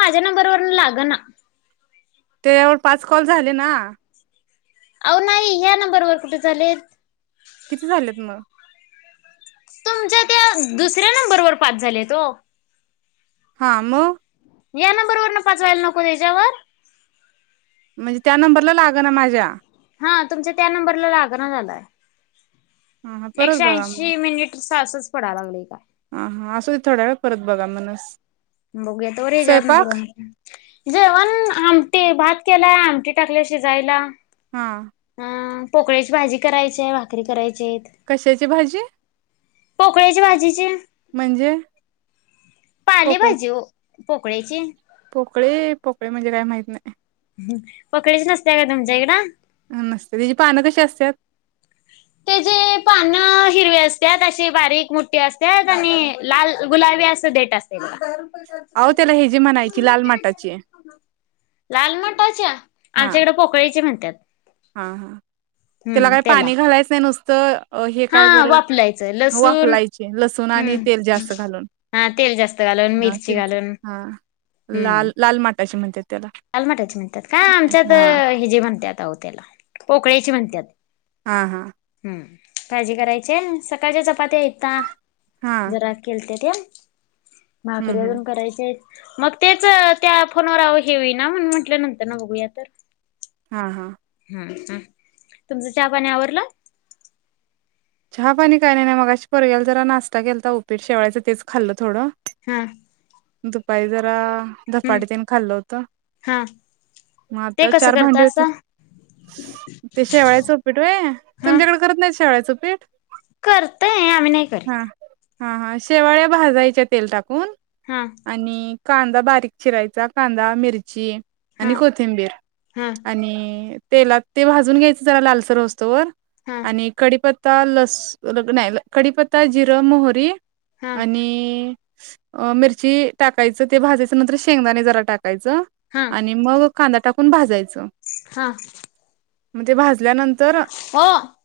माज्या नंबर वरनं लागं ना. तेव पाच कॉल झाले ना. आव नाई ह्या नंबरवर कुठे चालेत. किती झालेत म? तुमच्या त्या दुसऱ्या नंबरवर पाच झालेत ओ. हां, म? या नंबर वर न पाचवायला नको त्याच्यावर? म्हणजे त्या नंबरला लाग ना माझ्या हा तुमच्या त्या नंबरला लागण झालाय ह परत एकशे बघा मग ऐंशी मिनिट तासच पडा लागलय का हा हा असं ते थोड्या वेळ परत बघा मणस बघूया तवर यांच्यावरून करून जेवण, आमटी भात केलाय आमटी टाकले शिजायला. हां अम् पोकळ्याची भाजी करायचीआय, भाकरी करायच्याईत. कशाची भाजी? पोकळ्याची भाजीचे. म्हणजे? पाले पोकळे भाजी ओ पोकळ्या ची. पोकळे पोकळे म्हणजे काय माहित नाही. पोकळ्याची नसत्या काय तुमच्या इकडं? नसते त्याची पानं कशी असत्यात? ते जे पान हिरवी असत्यात अशी बारीक मोठी असत्यात आणि लाल गुलाबी असं देट [unintelligible] आओ त्याला हे जी म्हणायची लाल माटाची हा. कळीची म्हणत्यात. हा हा त्याला काय पाणी घालायचं नाही नुसतं अ हे काय हा बरं वापलायचं लसूण वाफलायचे लसूण आणि हम्म तेल जास्त घालून. हा तेल जास्त घालून हा मिरची तेच घालून. हा लाल लाल माटाची म्हणात्यात त्याला. लालमाटाची म्हणत्यात काय आमच्यात हा हे जे म्हणत्यात आओ त्याला पोकळ्याची म्हणत्यात. हा हां. हम्म काळजी करायची सकाळच्या चपात्या हायता हां. जरा केलत्यात्या हं, भाकरी हं. अजून करायच्यात मग तेच त्या फोनवर अव हे व्हय ना म्हणून म्हंटल नंतरन बघूया तर. हा हां. हा हा तुमचं चहा पाणी आवरलं? चहा पाणी काय नाही नाही मगाशी पोरग्याला जरा नाश्ता केलता उपीट शेवाळायचं तेच खाल्लं थोडं. हां. दुपारी जरा हम्म धपाट तेन खाल्लं होत, हा मग ते आता कसं चार भांडी करतासा? होती. ते शेवाळ च उपीठ वय, हा तुमच्याकडे करत नाहीत शेवाळ्या च उपीठ? करतय आम्ही नाही. करीत. हां, हां हां शेवाळ्या भाजायचे तेल टाकून हा आणि कांदा बारीक चिरायचा कांदा, मिरची, हा आणि कोथिंबीर हा आणि तेला ते भाजून घ्यायचं जरा लालसर होऊस तवर. हा आणि कडीपत्ता लस नाही कडीपत्ता, जिरं, मोहरी, हा आणि मिरची टाकायचं ते भाजायचं नंतर शेंगदाणे जरा टाकायचं हा आणि मग कांदा टाकून भाजायचं. हां. म्हणजे भाजल्यानंतर हा.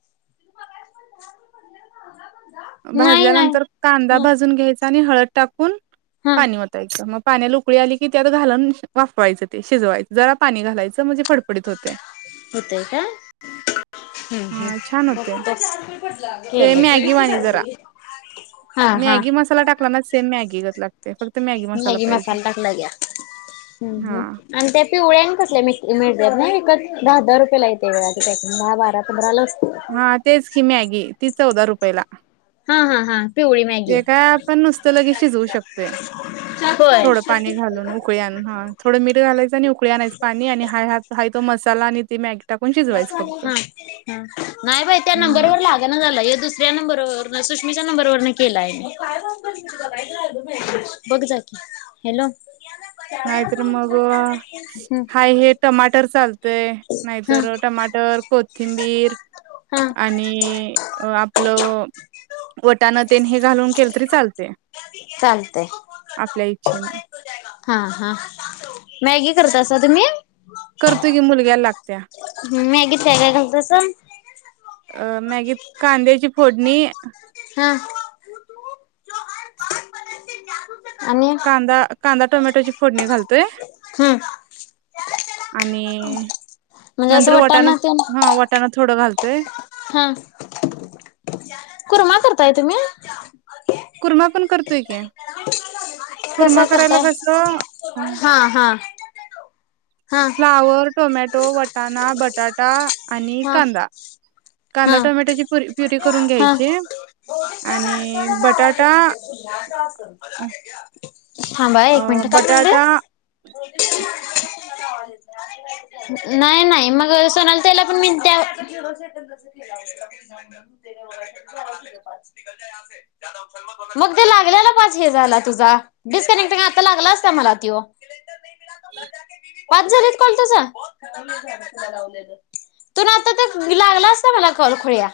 भाजल्यानंतर कांदा भाजून घ्यायचा आणि हळद टाकून हा पाणी वतायचं मग पाण्याला उकळी आली की त्यात घालून वाफवायचं ते शिजवायचं जरा पाणी घालायचं म्हणजे फडफडीत होते. होतय का? हम्म हा छान होते ते मॅगी वाणी [unintelligible] जरा मॅगी मसाला टाकला ना सेम मॅगी ग मॅगी मसाल टाकलय ग्या, हम्म हा हम्म. आणि त्या पिवळ्या आणि कसल्या मिळत्यात ना विकत, दहा दहा रुपययाला येते वे पॅकिंग दहा बारा पंधरा ला असते. हा तेच की मॅगी ती चौदा रुपयेला. हा हा हा पिवळी मॅगी, ते काय आपण नुसतं लगेच शिजवू शकतोय. होय. थोडं पाणी [unintelligible] घालून उकळी आण हा थोडं मीठ घालायचं आणि उकळी आणायच पाणी आणि हा ह हा तो मसाला आणि ती मॅगी टाकून शिजवायचं फक्त. हा नाही बाई त्या नंबर मग वर लाग झाला दुसऱ्या नंबरवर सुषमिच्या नंबरवर न केला आहे. बघ जाकी, हॅलो. नाहीतर मग हम्म हाय हे टमाटर चालतय हा नाहीतर टमाटर, कोथिंबीर हा आणि आपलं वटानतेने हे घालून केलं तरी चालते चालतय आपल्या इच्छेनं‌. हा हा, मॅगी करता सा तुम्ही? करतो की मुलग्याला लागत्या. मॅगीत काय काय घालतासा अ मॅगीत कांद्याची फोडणी. हा आणि. कांदा कांदा, टोमॅटोची फोडणी घालतोय. हम्म आणि म्हणजे असं नंतर वटाण, वटाणा तेन हा वटाण थोडं घालतोय. हा, कुर मा करताय तुमही? कुरमा पण करतोय की, कसा कुरमा करायला करताय? कस हा हा. हा फ्लावर, टोमॅटो, वटाणा, बटाटा आणि हा कांदा. कांदा, हा टोमॅटोची परी प्युरी करून हा घ्यायची. आणि बटाटा थांबा एक अ, मिनट काय बटाटा म्हणलंस? [inaudible] नाही नाही मग सोनाल त्याला पण मी त्या [unintelligible] मग ते लागल्याला पाच हे झाला तुझा दि- आता लागला अस मला तो. पाच झालेत कॉल तुझं. त आता त लागलाच ना मला कल खोळ्या.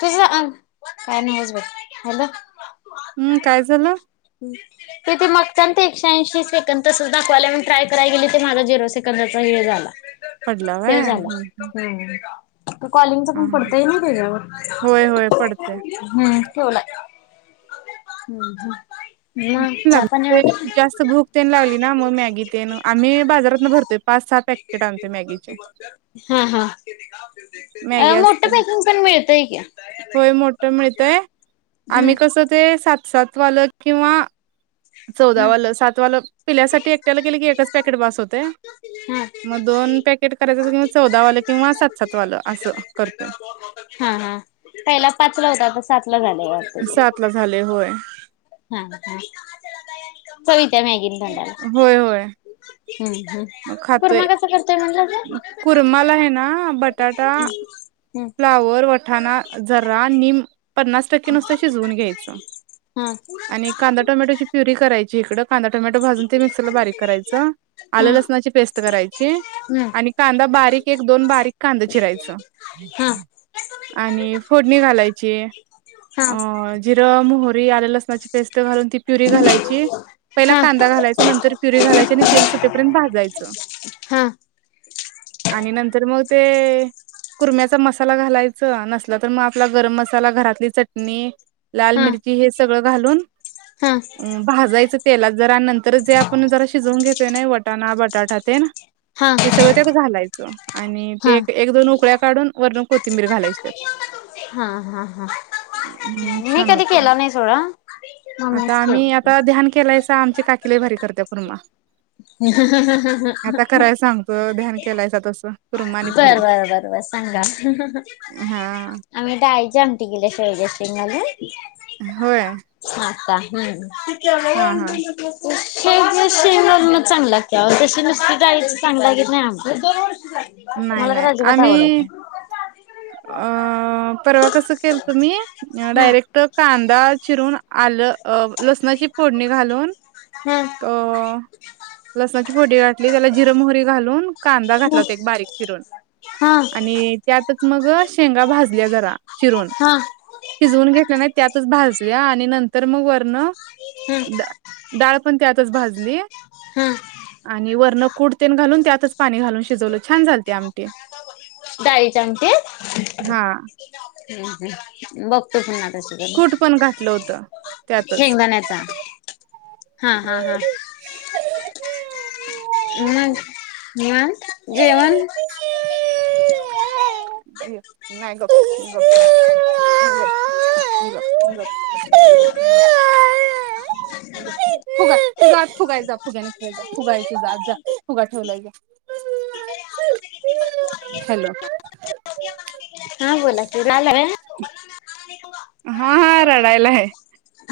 तुस अंग काय नाहीस बर हला. हम्म काय झालं. हम्. तिथे मगता ते एकशेऐंशी सेकंद तस दाखवायला ट्राय कराय गेली ते माझा झिरो सेकंदाचा हे झाला पडला व्हय? शेव झाला हं, हं. हम्म त कॉलिंगच हां, पण हां. पडतय ना त्याच्यावर होय, होय पडतंय. हम् ठवला. [unintelligible] ग जास्त भूक तेन लागली ना मग मॅगी तेन आम्ही बाजारातून भरतोय. पाच सहा पॅकेट आणते मॅगीचे. हा हा. मॅगी अ मोठं असते पॅकिंग पण मिळतंय की होय मोठ मिळतय. हम्म आम्ही कसं ते सात सात वाल किंवा हम्म. चौदावालं सातवालं पिल्यासाठी एकट्याला गेले की एकच पॅकेट बस होते. मग दोन पॅकेट करायचं अस किवा चौदा वालं किंवा सात सात वालं असं करतय. हा हा पहिला पाचला होता तर सातलं झालेवर. सात ला झाले होय. हम् हम. चवीित्या मॅगीने तोंडाला होय होय हम्म ह् मग कुर्मा खातोय कस करतोय म्हणज कुरमाला आहे ना बटाटा. हम्. फ्लावर वठाणा झरा निम. पन्नास टक्के नुसतं शिजवून घ्यायचं हा आणि कांदा टोमॅटोची प्युरी करायची इकडं कांदा टोमॅटो हा. भाजून ते मिक्सरला बारीक करायचं आलं लसणाची पेस्ट करायची आणि कांदा बारीक एक दोन बारीक कांदा चिरायचं हम आणि फोडणी घालायची अ जिरं मोहरी आल्या लसणाची पेस्ट घालून ती प्युरी घालायची पहिला हा कांदा घालायच नर पुरी घालायची आणि तेल सोटेपर्यंत भाजायचं हा आणि नंतर मग ते कुर्म्याचा मसाला घालायचा नसला तर मग आपला गरम मसाला घरातली चटणी लाल हा मिरची हे सगळं घालून हा भाजायचं तेलात जरा नंतर जे आपण जरा शिजवून घेतोय ना वटाणा बटाटा ते ना हा ते सगळं त्या घालायचं आणि ते हा. एक दोन उकड्या काढून वरण कोथिंबीर घालायचतात. हा हा हा मी कधी केला नाही सोडा. आता मम्मीच आम्ही केलती. आता ध्यान केलायस आमची काकीला भारी करते पूर्मा बर सांगतो ध्यान केलायसा तसं कुर्मा आणि पुरी बर बर बस. सांगा हा आम्ही दायच आम टिकेले सोजसिंगले होय आछ हम्म हा हा हे श [unintelligible] चांगली लागत्या, नुसती डाळीची आमटी चांगली लागत नाही आमटी. मला तर नाही-नाही अजिबात आम्ही. आवडत नाही. अ परवा कसं केलत मी हा. डायरेक्ट. फक्त कांदा चिरून, आलं, लसणाची फोडणी घालून हम्. अ लसणाची फोडणी घातली, त्याला जिर मोहरी घालून. कांदा घातला होता एक बारीक चीरून हा. आणि त्यातच मग शेंगा भाजल्या जरा चिरून. हां. शिजवून घेतल्या नाही, त्यातच भाजल्या, आणि नंतर मग वर्ण हम्म. डाळ पण त्यातच भाजली. हम्. आणि वरण कुठ तेन घालून, त्यातच पाणी घालून शिजवलं छान झालती आमटी. डाळीच्या आमटीत. हा बघ. त ना कूट त्याच्याक पण घातलं होतं त्यातच शेंगदाण्याचा. हा, हा, हा. [unintelligible] म मग जेवण? अ [unintelligible] नाही गप-गप. अर ब इ लो [unintelligible] जा फुगा हाय तुझा आत, फुगा हाय जा फुग्यान खेळ जा, फुगा हाय तुझा आत जा फुगा ठेवलाय जा. [unintelligible] हॅलो! हा, बो ला की रडालाय होय? हा हा, रडायलाय.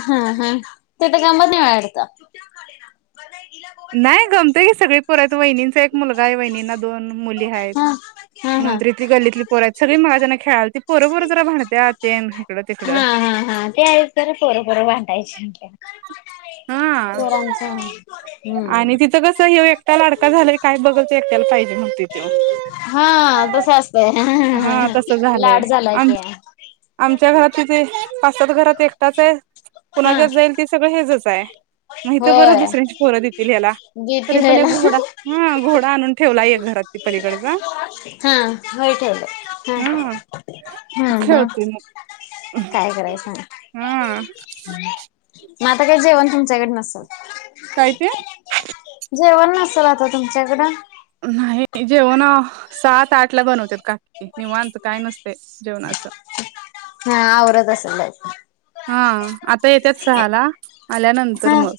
हा हा, तिथं गमत नाही वाडतं. नाही गमतय की, सगळी पोर वहिनींचा एक मुलगा हाय वहिणींना दोन मुली आहेत हा हा हा. नंतर ती गल्लीतली पोर हायत, सगळी मगाजरनं खेळालतीतं पोर पोर मला जरा भांडत्यात. तेन हिकडं तिकडं हा हा हा, ते आहेचं तर पोर पोर भांडायचीत. हा पोरांचं आणि तिथं कसं ह्यो एकटा लाडका झालाय, काय बघल ते एकट्याला पाहिजे म्हणतोय त्यो. हा, तसं असतंय हा तसं [unintelligible] झालंय लाड झाला आम की. आमच्या घरात तिथे पाच सात घरात एकटाच आहे, हा कुणाच्यात जाईल ते सगळं हेजच आहे. म इथं बरं होय दुसऱ्यांची पोर देतील याला. गीती तरी पण घ्यायला. एक घोडा हा घोडा आणून ठेवलाय, एक घरात ते पलीकडचा. हा होय ठेवलाय, हा हा हा. खेळतोय मग काय करायचं हा मग, आता काही जेवण तुमच्या‌ कडं नसल? काय ते जेवण नसलं आता तुमच्या कडं? नाही जेवण सात आठ ला बनवते, का निवांत काय नसतयं जेवणाचं. हा आवरतं असलं लवकर. हा आता येत्यात सहाला आल्यानंतर हा मग.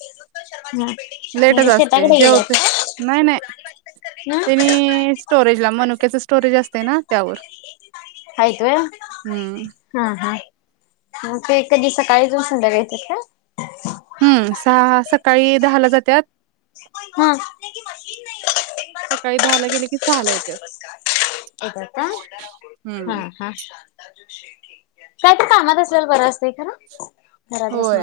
लेटच म्हणजे असतयं, शेताकडे गेल्यात जेवतोय का? नाही नाही. हं त्यांनी स्टोरेज ला मनुक्याच स्टोरेज असतंय ना त्यावर. [unintelligible] हायत व्हयं. हम्म हा हा त कधी सकाळी जाऊन संध्याकायच का हम्म सहा सकाळी दहा ला जातत मन नाही सकाळी दहा ला गेले की सहा ला येत्या हम्म ह काय ते कामात असल्याल बरं असतंय खर होय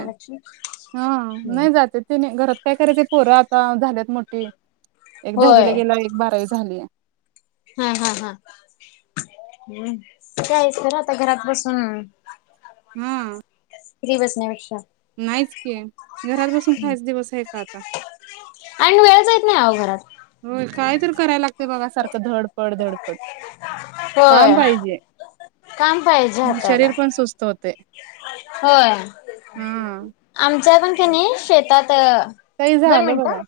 हम हम्म. नाही जाते तेने घरात काय करायच पोरं आता झाल्यात मोठी एक दहावीला होय गेला एक बारावी झाली हा हा हा् का आहेच तर आता घरात बसून हम्म फ्री बसण्यापेक्षा नाहीच की घरात बसून खायच दिवस आहे का आता आणि वेळच येत नाही हो घरात हो काय तर करायला लागते बघ सारखं धडपड धडपड काम होय पाहिजे काम पाहिजे म हाताला शरीर पण सुस्त होते होय हम आमच्या पण का नाही शेतात काही दोन झालं मिनिटं बघ